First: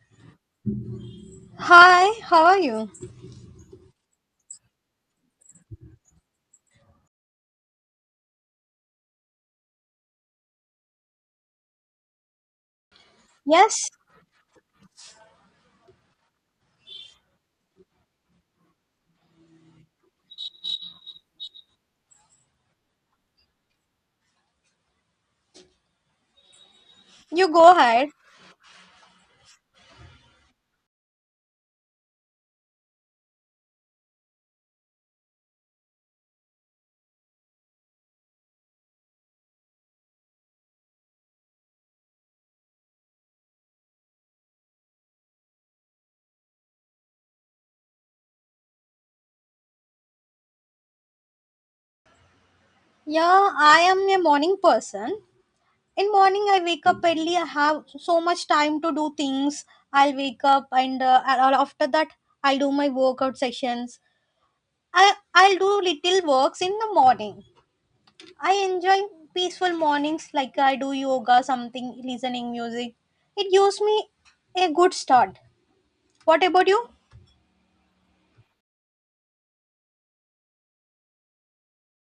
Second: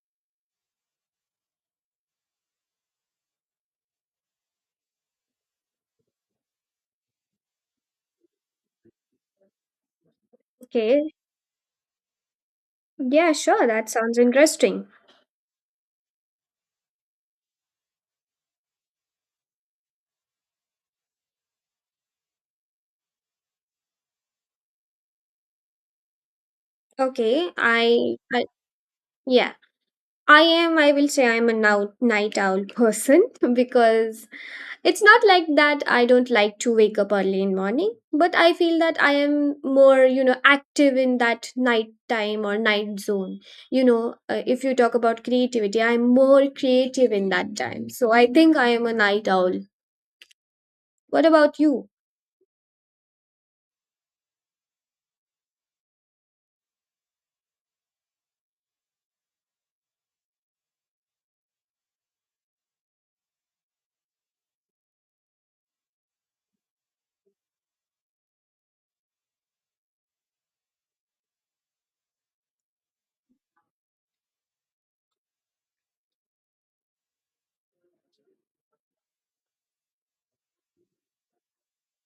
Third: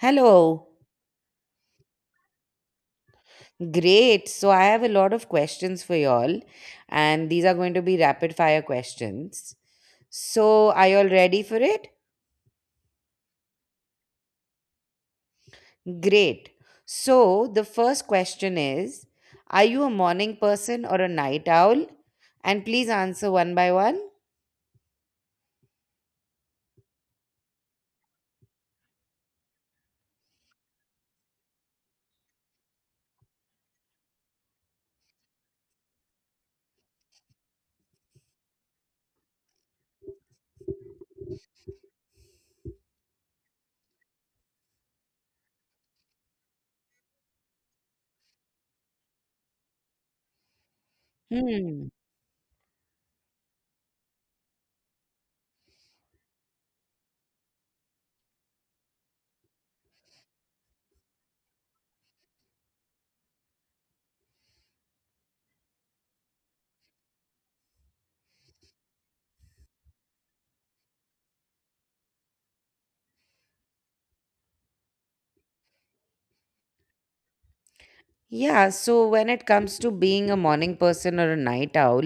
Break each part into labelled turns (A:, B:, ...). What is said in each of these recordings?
A: Hello.
B: Hi, how are you?
A: Great. So I have a lot of questions for y'all, and these are going to be rapid fire questions. So are y'all
C: Okay.
A: ready for it?
C: Yeah, sure.
B: Yes,
C: That sounds interesting.
A: Great. So the first question is, are you a morning person or a night owl? And please answer one by one.
B: you
C: Okay.
B: go ahead.
C: I yeah. I am, I will say I'm a now night owl person because it's not like that I don't like to wake up early in morning, but I feel that I am more, active in that night time or night zone. If you talk about creativity, I'm more creative in that time. So I think I am a night owl. What about
A: Hmm.
C: you?
B: Yeah, I am a morning person. In morning, I wake up early. I have so much time to do things. I'll wake up and after that, I'll do my workout sessions. I'll do little works in the morning. I enjoy peaceful mornings, like I do yoga, something, listening music. It gives me a good start. What about you?
A: Yeah, so when it comes to being a morning person or a night owl,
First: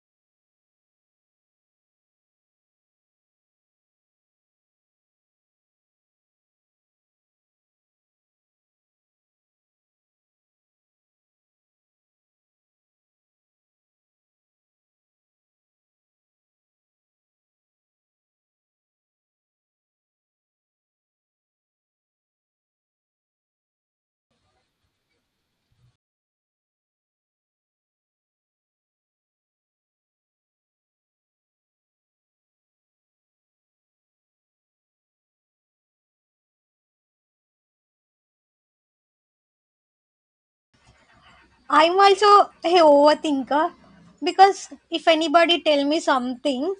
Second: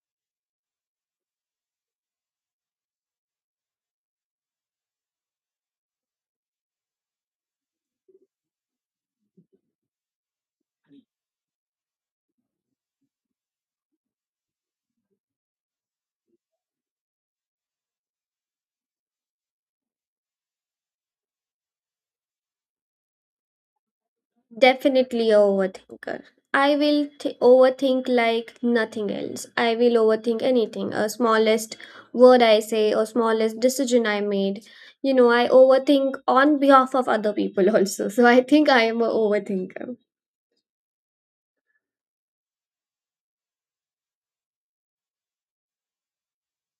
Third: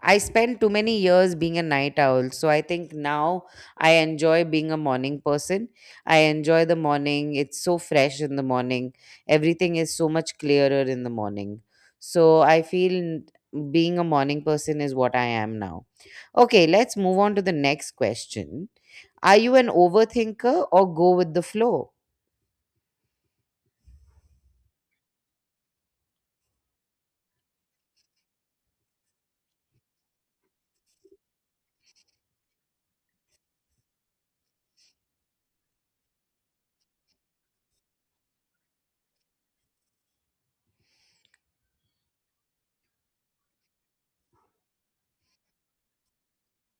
A: I spent too many years being a night owl. So I think now I enjoy being a morning person. I enjoy the morning. It's so fresh in the morning. Everything is so much clearer in the morning. So I feel being a morning person is what I am now. Okay, let's move on to the next question. Are you an overthinker or go with the flow?
C: Definitely a overthinker. I will overthink like nothing else. I will overthink anything, a smallest word I say or smallest decision I made. You know, I overthink on behalf of other people also. So I think I am a overthinker.
B: I'm also a overthinker because if anybody tell me something,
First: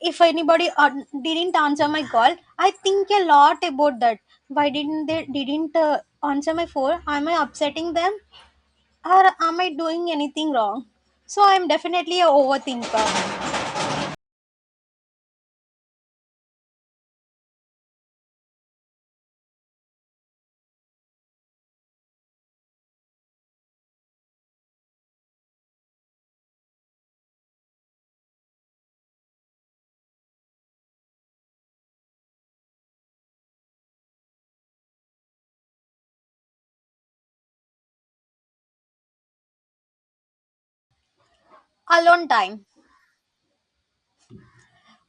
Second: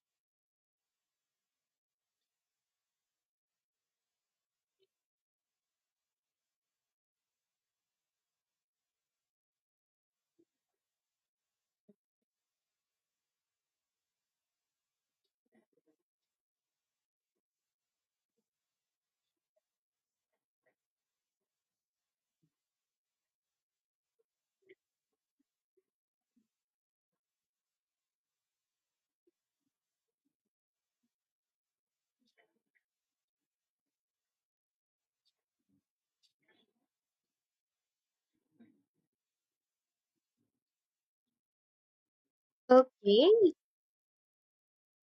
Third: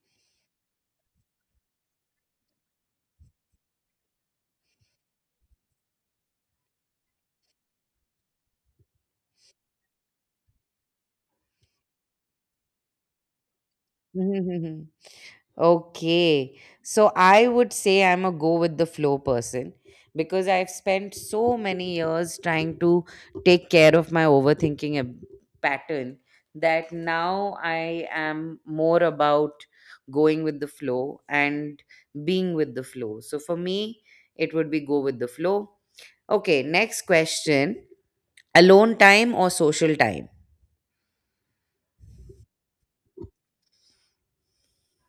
B: if anybody didn't answer my call, I think a lot about that. Why didn't they didn't answer my phone? Am I upsetting them, or am I doing anything wrong? So I'm definitely a overthinker.
A: Okay. So I would say I'm a go with the flow person because I've spent so many years trying to take care of my pattern that now I am more about going with the flow and being with the flow. So for me, it would be go with the flow. Okay, next question, alone time or social time?
B: Alone time.
C: Okay,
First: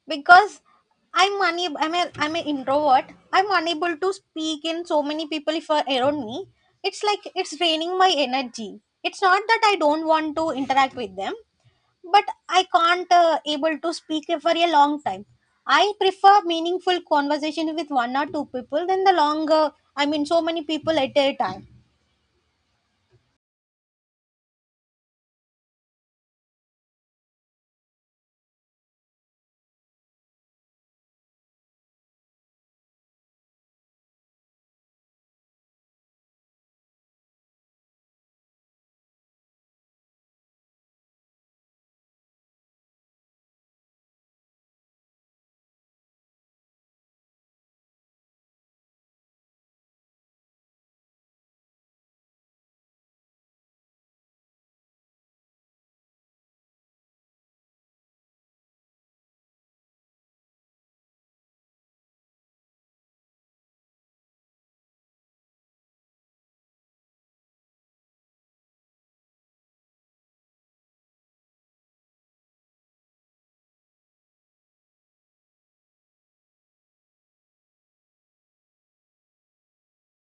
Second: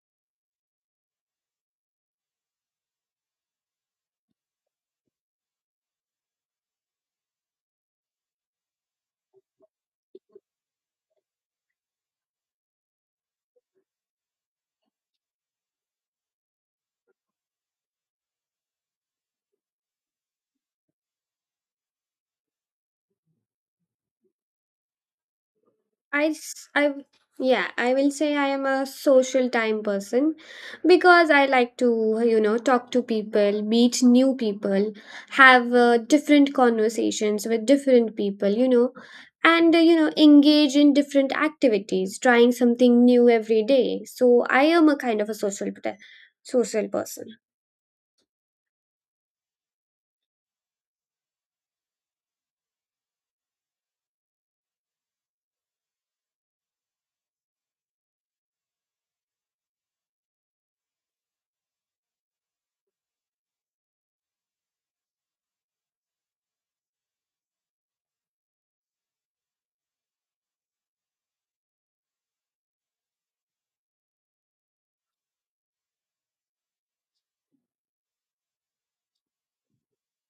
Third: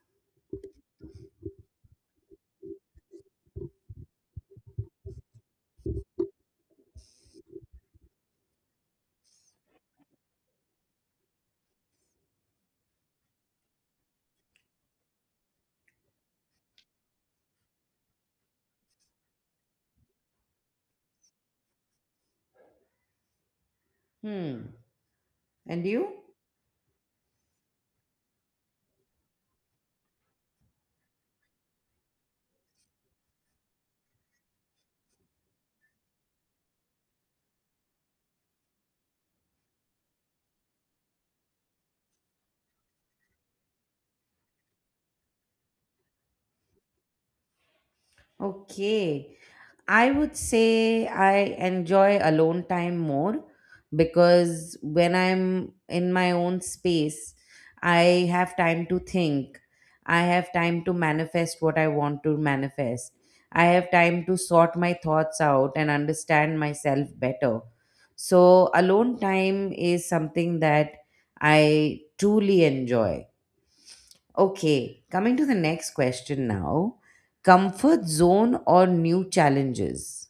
B: Because I'm unable. I'm an introvert. I'm unable to speak in so many people if are around me. It's like it's draining my energy. It's not that I don't want to interact with them, but I can't able to speak for a long time. I prefer meaningful conversation with one or two people than the longer. I mean, so many people at a time.
A: Hmm. And you?
C: I, s- I w- yeah, I will say I am a social time person because I like to, talk to people, meet new people, have different conversations with different people, and, engage in different activities, trying something new every day. So I am a kind of a social, social person.
A: Okay. I would say I enjoy alone time more because when I'm in my own space, I have time to think. I have time to manifest what I want to manifest. I have time to sort my thoughts out and understand myself better. So, alone time is something that I truly enjoy. Okay, coming to the next question now, comfort zone or new challenges?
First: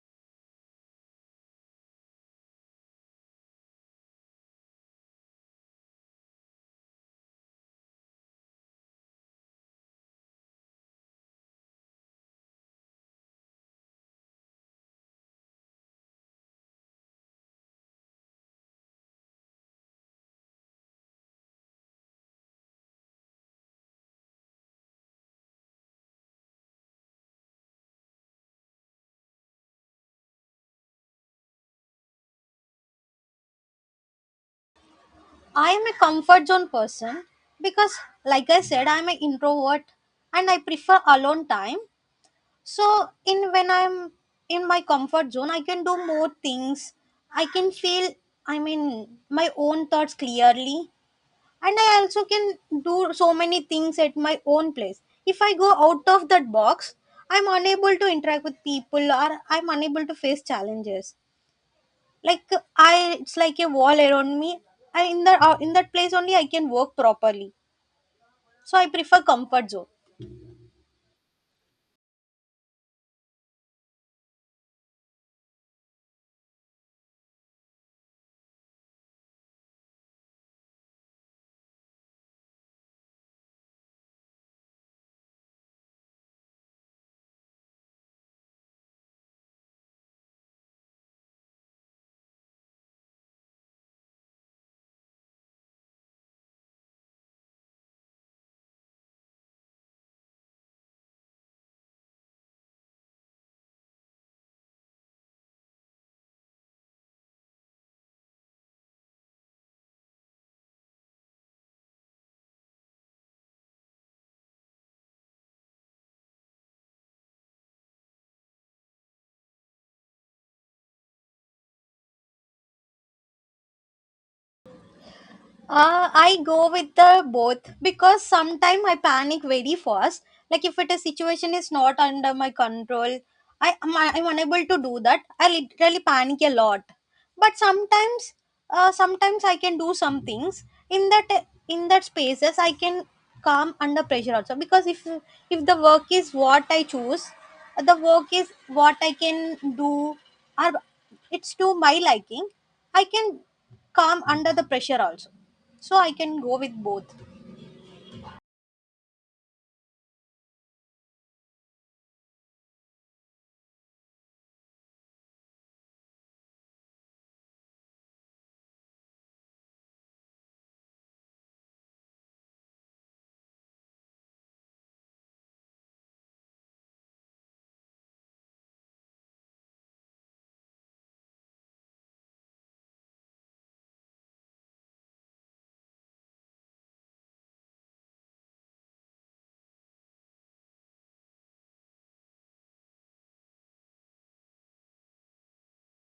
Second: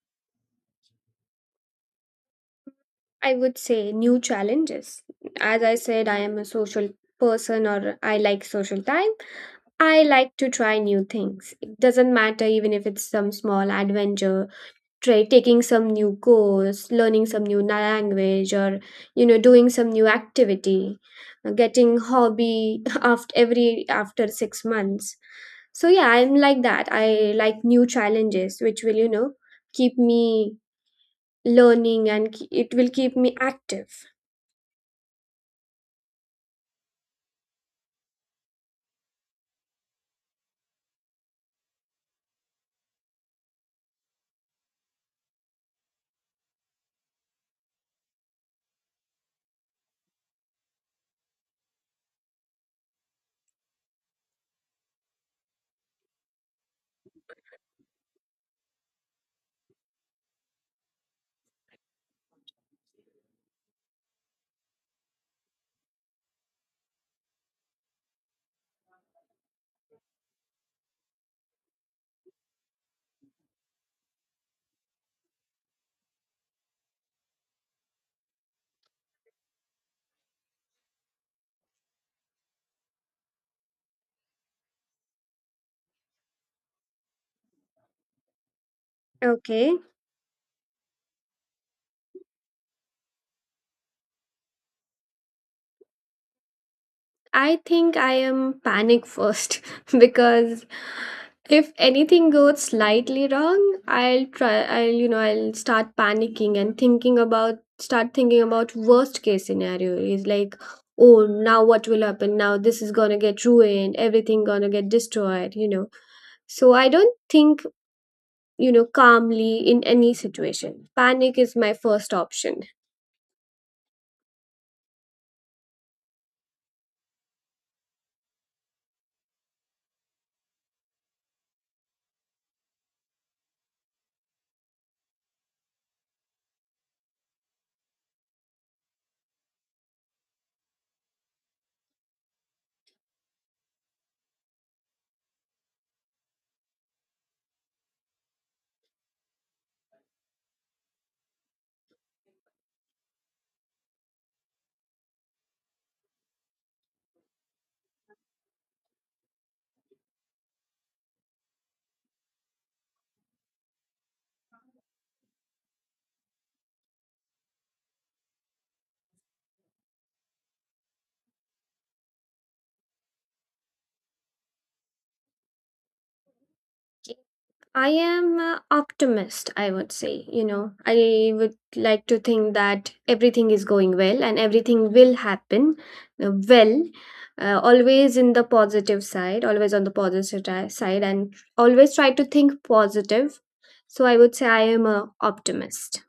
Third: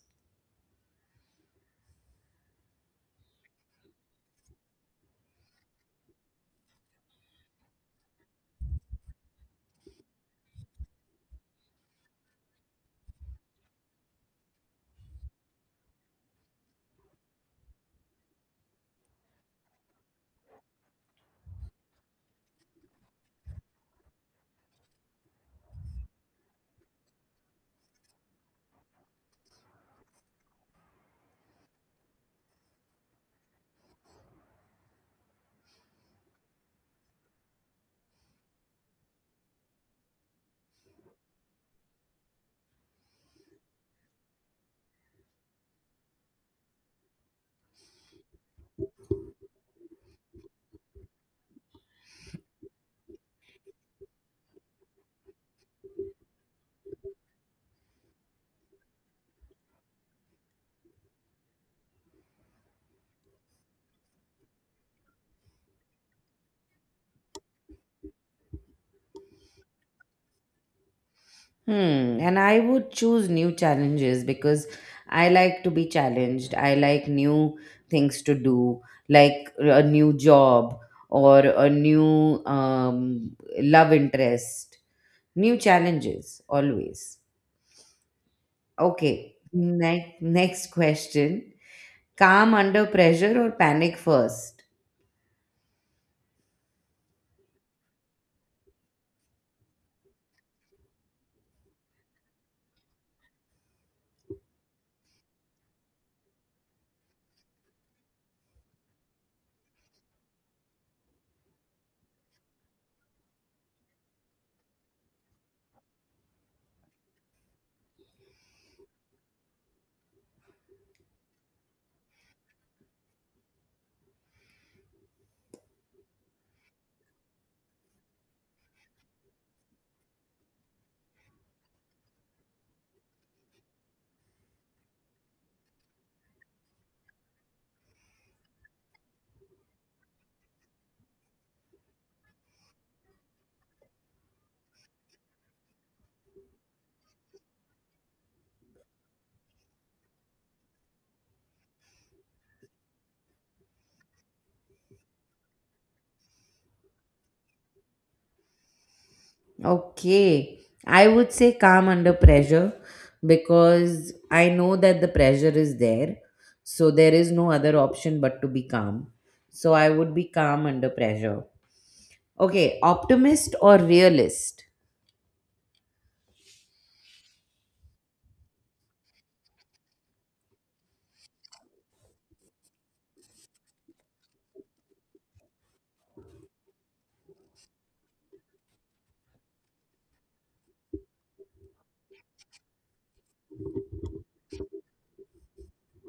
C: I would say new challenges. As I said, I am a social person or I like social time. I like to try new things. It doesn't matter even if it's some small adventure, try taking some new course, learning some new language or doing some new activity, getting hobby after every after 6 months. So yeah, I'm like that. I like new challenges which will keep me learning and it will keep me active.
B: I am a comfort zone person because, like I said, I'm an introvert and I prefer alone time. So in when I'm in my comfort zone, I can do more things. I can feel, I mean, my own thoughts clearly, and I also can do so many things at my own place. If I go out of that box, I'm unable to interact with people, or I'm unable to face challenges. Like I, it's like a wall around me. I in the in that place only I can work properly. So I prefer comfort zone.
A: Hmm. And I would choose new challenges because I like to be challenged. I like new things to do, like a new job or a new love interest. New challenges, always. Okay.
C: Okay.
A: Next question. Calm under pressure or panic first?
C: I think I am panic first because if anything goes slightly wrong, I'll try I'll you know, I'll start panicking and thinking about start thinking about worst case scenario is like, oh, now what will happen, now this is going to get ruined, everything going to get destroyed, so I don't think calmly in any situation. Panic is my first option.
B: I go with the both because sometimes I panic very fast. Like if it a situation is not under my control, I'm unable to do that. I literally panic a lot. But sometimes, sometimes I can do some things in that spaces I can calm under pressure also because if the work is what I choose, the work is what I can do, or it's to my liking. I can calm under the pressure also, so I can go with both.
A: Okay. I would say calm under pressure because I know that the pressure is there. So there is no other option but to be calm. So I would be calm under pressure. Okay. Optimist or realist?
C: I am an optimist, I would say. You know, I would like to think that everything is going well and everything will happen well, always in the positive side, always on the positive side, and always try to think positive. So I would say I am a optimist.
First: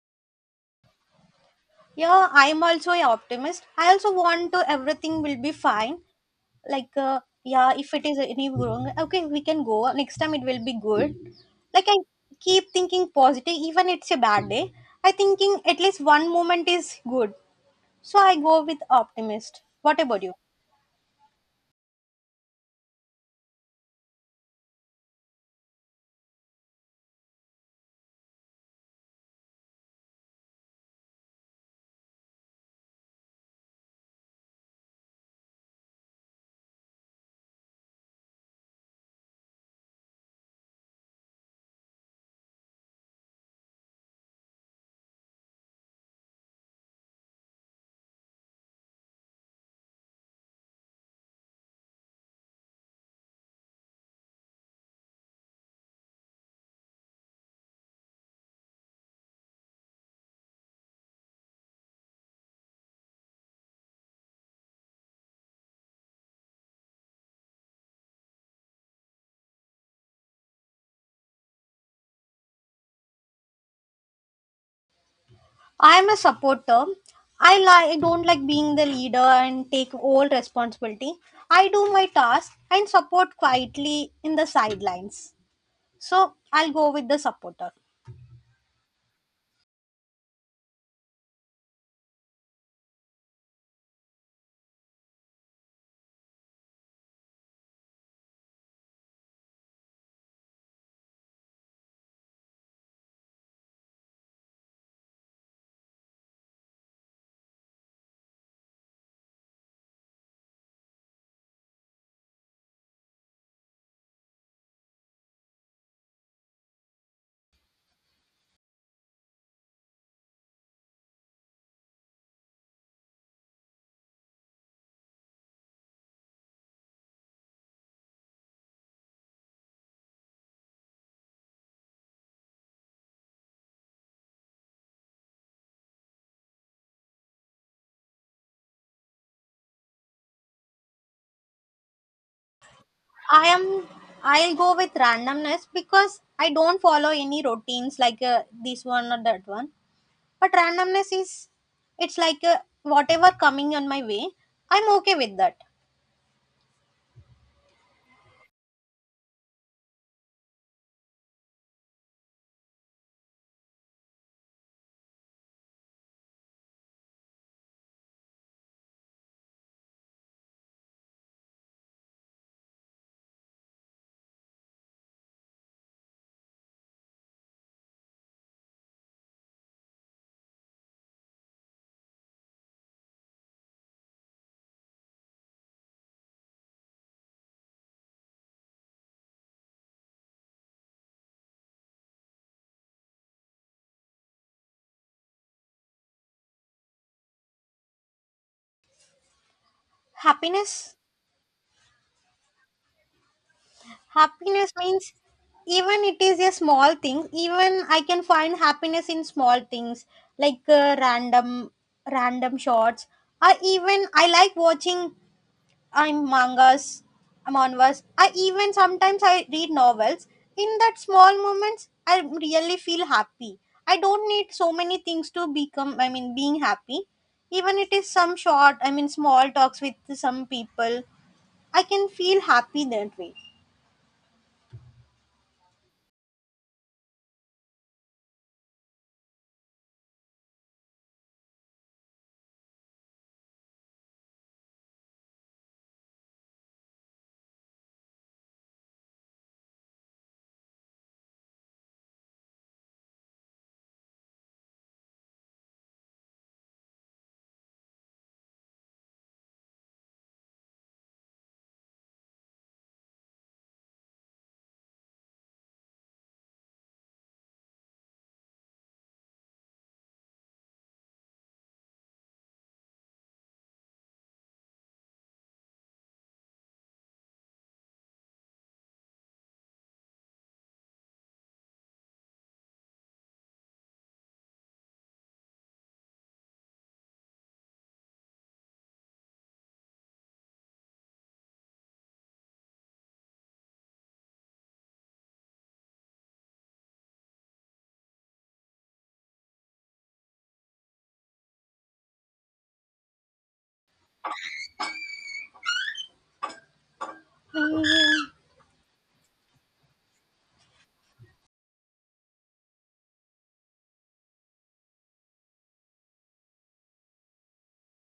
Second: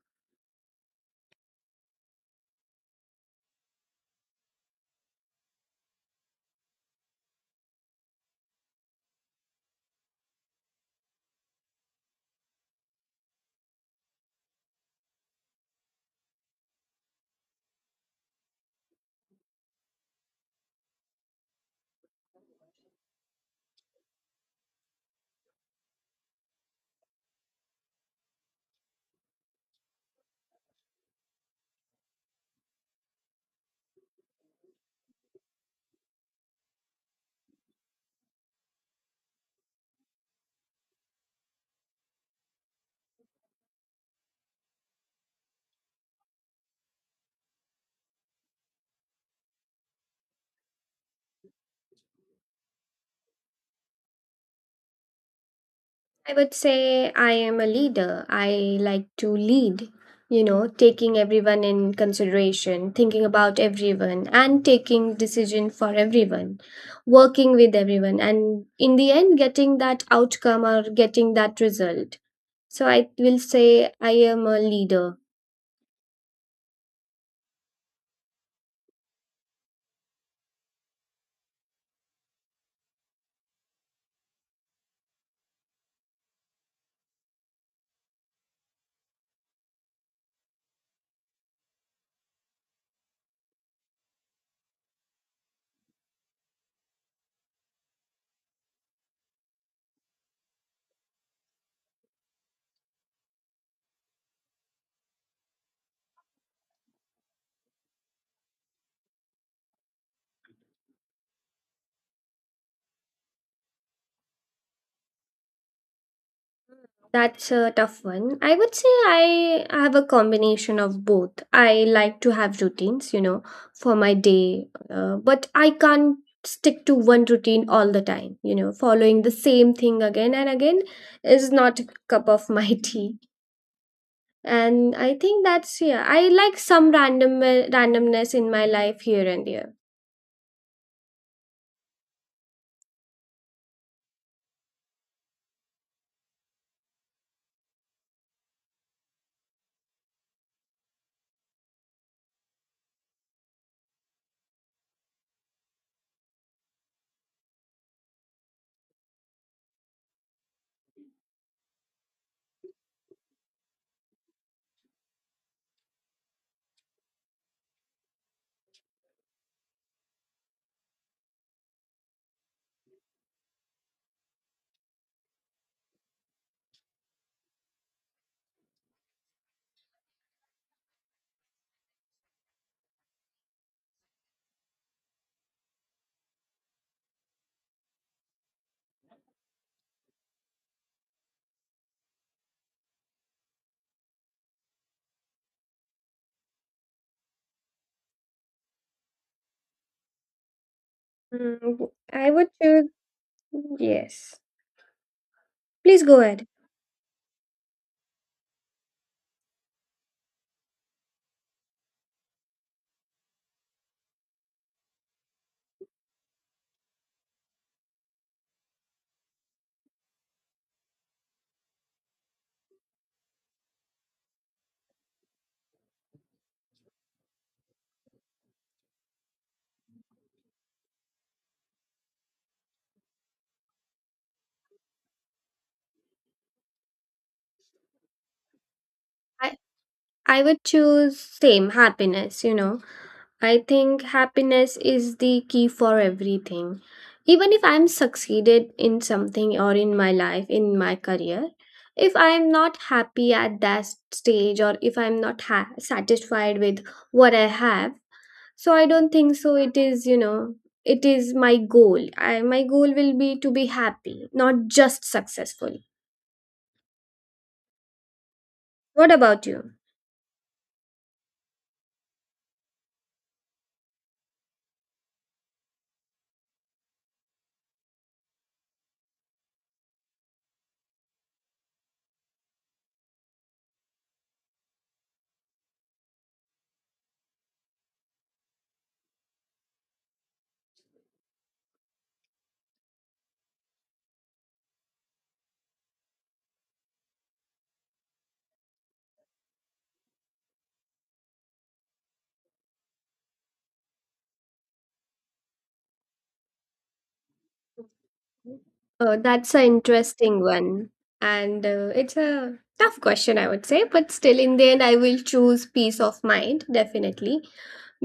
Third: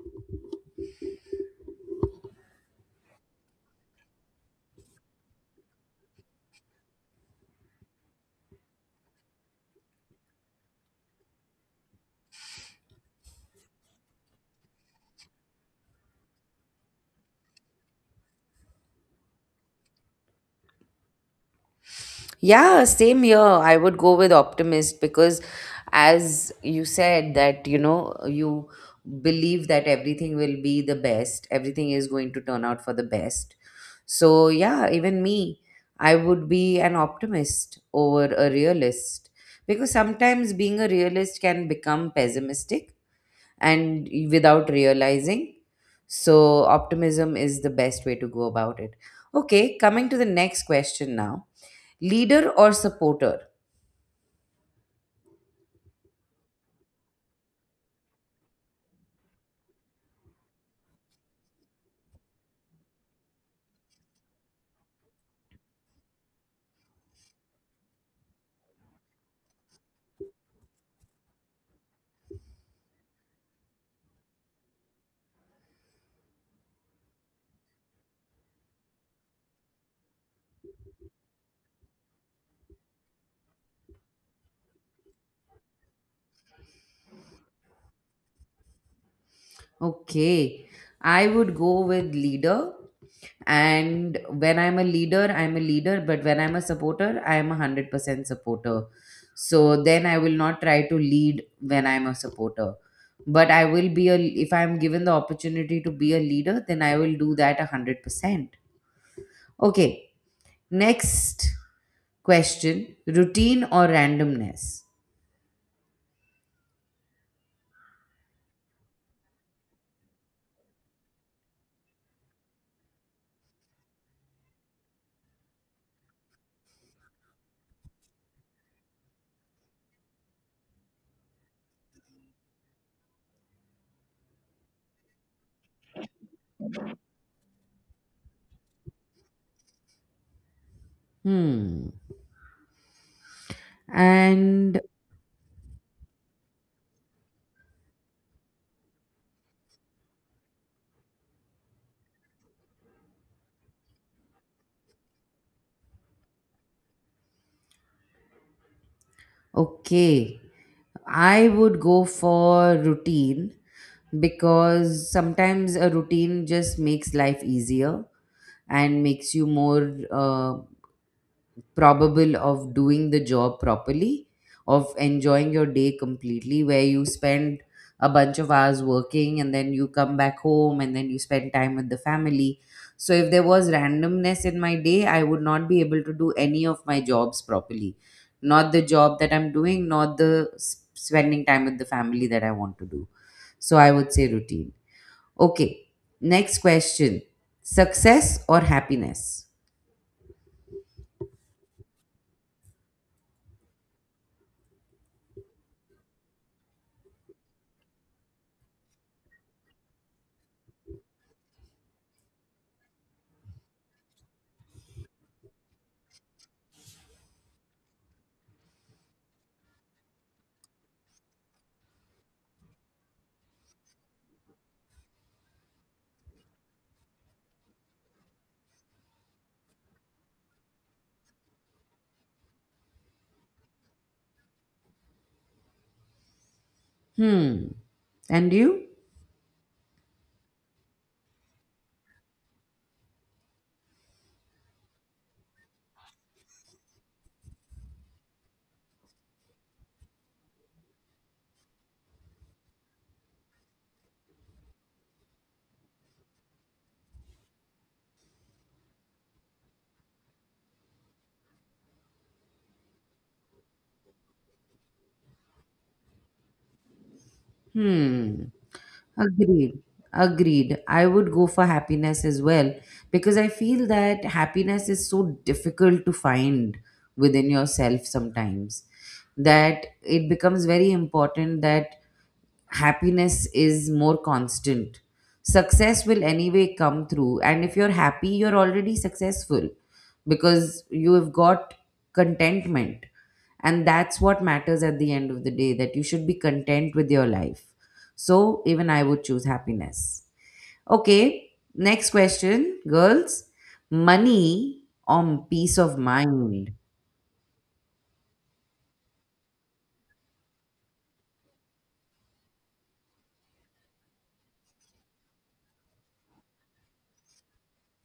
B: Yeah, I'm also a optimist. I also want to everything will be fine. Like yeah, if it is any wrong, okay, we can go next time, it will be good. Like I keep thinking positive, even it's a bad day, I thinking at least one moment is good. So I go with optimist. What about you?
A: Yeah, same here. I would go with optimist because, as you said, that you know, you believe that everything will be the best, everything is going to turn out for the best. So, yeah, even me, I would be an optimist over a realist because sometimes being a realist can become pessimistic and without realizing. So, optimism is the best way to go about it. Okay, coming to the next question now. Leader or supporter?
C: I would say I am a leader. I like to lead, you know, taking everyone in consideration, thinking about everyone and taking decision for everyone, working with everyone and in the end getting that outcome or getting that result. So I will say I am a leader.
B: I'm a supporter. I like don't like being the leader and take all responsibility. I do my task and support quietly in the sidelines. So I'll go with the supporter.
A: Okay, I would go with leader. And when I'm a leader, I'm a leader. But when I'm a supporter, I'm a 100% supporter. So then I will not try to lead when I'm a supporter. But I will be a, if I'm given the opportunity to be a leader, then I will do that a 100%. Okay, next question, routine or randomness?
C: That's a tough one. I would say I have a combination of both. I like to have routines, you know, for my day, but I can't stick to one routine all the time. You know, following the same thing again and again is not a cup of my tea. And I think that's yeah. I like some randomness in my life here and there.
A: Hmm.
B: I am I'll go
A: And
B: with randomness because I don't follow any routines like this one or that one. But randomness is, it's like whatever coming on my way. I'm okay with that.
A: okay. I would go for routine because sometimes a routine just makes life easier and makes you more probable of doing the job properly, of enjoying your day completely, where you spend a bunch of hours working and then you come back home and then you spend time with the family. So, if there was randomness in my day, I would not be able to do any of my jobs properly. Not the job that I'm doing, not the spending time with the family that I want to do. So, I would say routine. Okay, next question, success or happiness?
B: Happiness.
C: Mm, I would choose yes.
B: Happiness means even
C: Please
B: it
C: go
B: is
C: ahead.
B: a small thing, even I can find happiness in small things, like random shots. I even I like watching I'm mangas, I'm I even sometimes I read novels. In that small moments I really feel happy. I don't need so many things to become, I mean, being happy. Even it is some short, I mean, small talks with some people. I can feel happy that way.
A: Hmm. And you?
C: I I would choose same happiness. You know, I think happiness is the key for everything. Even if I'm succeeded in something or in my life, in my career, if I'm not happy at that stage or if I'm not satisfied with what I have, so I don't think so. It is, you know, it is my goal. My goal will be to be happy, not just successful.
A: Hmm.
C: What about you?
A: Agreed. Agreed. I would go for happiness as well because I feel that happiness is so difficult to find within yourself sometimes that it becomes very important that happiness is more constant. Success will anyway come through, and if you're happy, you're already successful because you have got contentment. And that's what matters at the end of the day that you should be content with your life. So, even I would choose happiness. Okay, next question, girls, money or peace of mind?
C: That's an interesting one. And it's a tough question, I would say. But still, in the end, I will choose peace of mind, definitely,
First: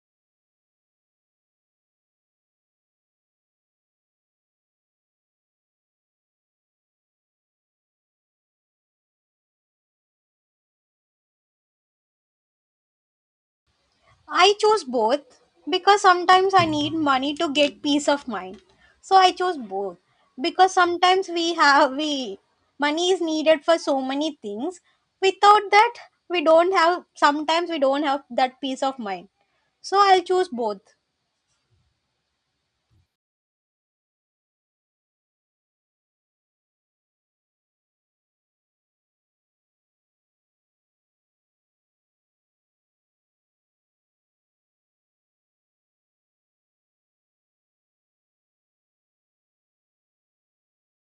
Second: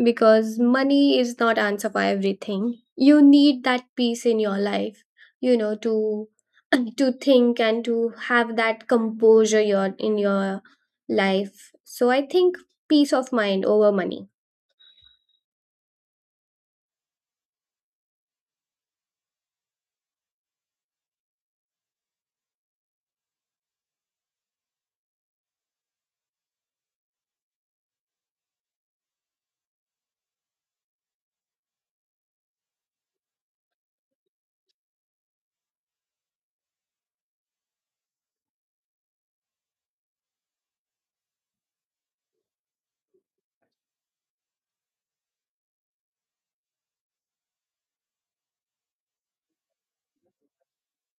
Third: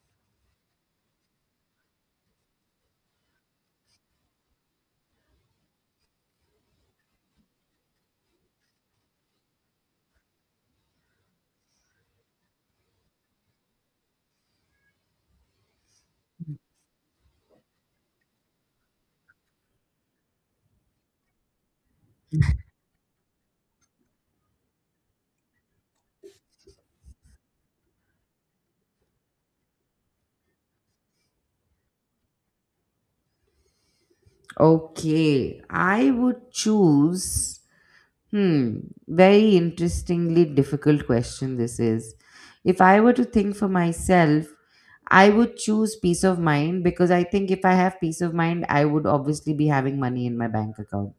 C: because money is not answer for everything. You need that peace in your life, you know, to to think and to have that composure your in your life. So I think peace of mind over money.
B: I choose both because sometimes I need money to get peace of mind. So I choose both because sometimes we money is needed for so many things. Without that, we don't have sometimes we don't have that peace of mind. So I'll choose both.
A: Okay, I would choose. Hmm, very interestingly difficult question this is. If I were to think for myself, I would choose peace of mind because I think if I have peace of mind, I would obviously be having money in my bank account.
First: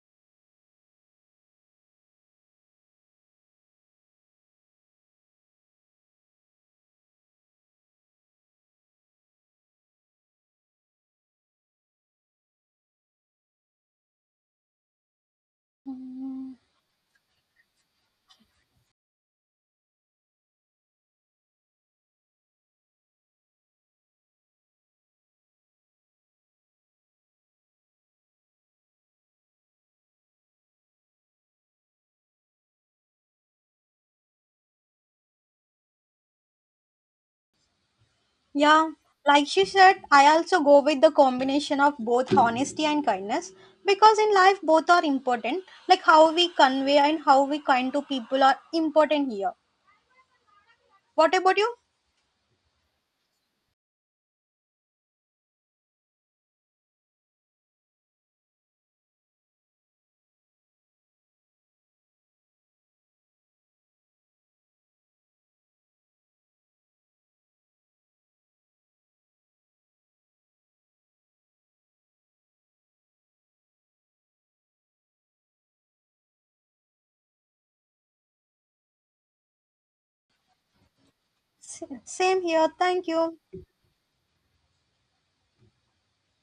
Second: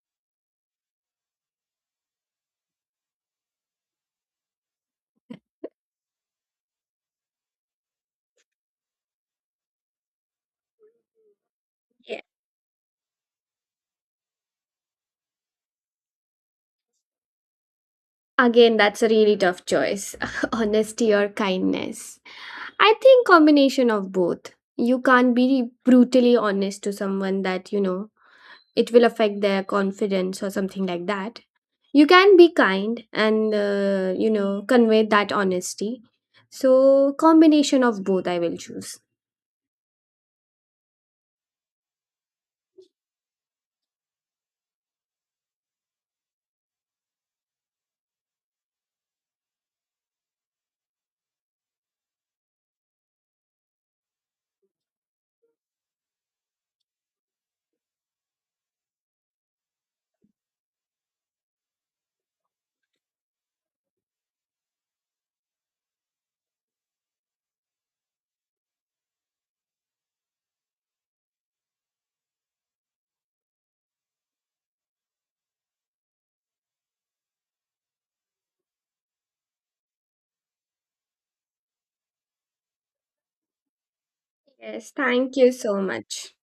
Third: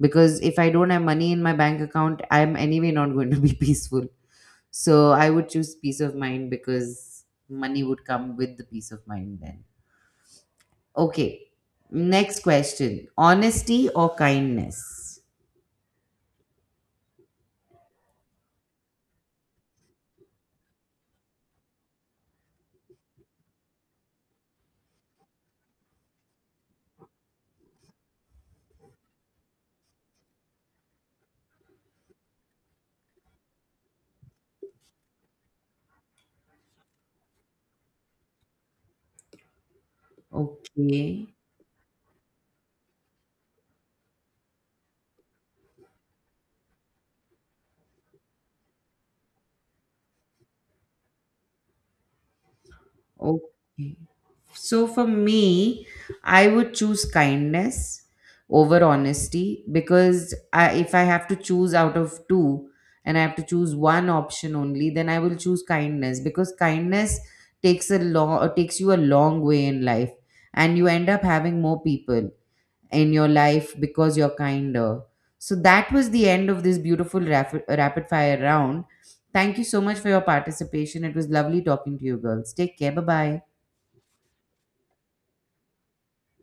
A: Because if I don't have money in my bank account, I'm anyway not going to be peaceful. So I would choose peace of mind because money would come with the peace of mind then. Okay,
C: Yeah.
A: next question, honesty or kindness?
C: Again, that's a really tough choice. Honesty or kindness. I think combination of both. You can't be brutally honest to someone that, you know, it will affect their confidence or something like that. You can be kind and you know, convey that honesty. So, combination of both I will
B: Yeah,
C: choose.
B: like she said, I also go with the
A: Okay,
B: combination of both honesty and kindness because in life both are important. Like how we convey and how we kind to people are important here. What about you?
A: okay. So for me, I would choose kindness over honesty because if I have to choose out of two and I have to choose one option only, then I will choose kindness because kindness takes a long takes you a long way in life and you end up having more people in your life because you're kinder. So that was the end of this beautiful rapid fire round. Thank you so much for your participation. It was lovely talking to you
B: Same
A: girls.
B: here.
A: Take care. Bye
B: Thank you.
A: bye.
C: Yes, thank you so much.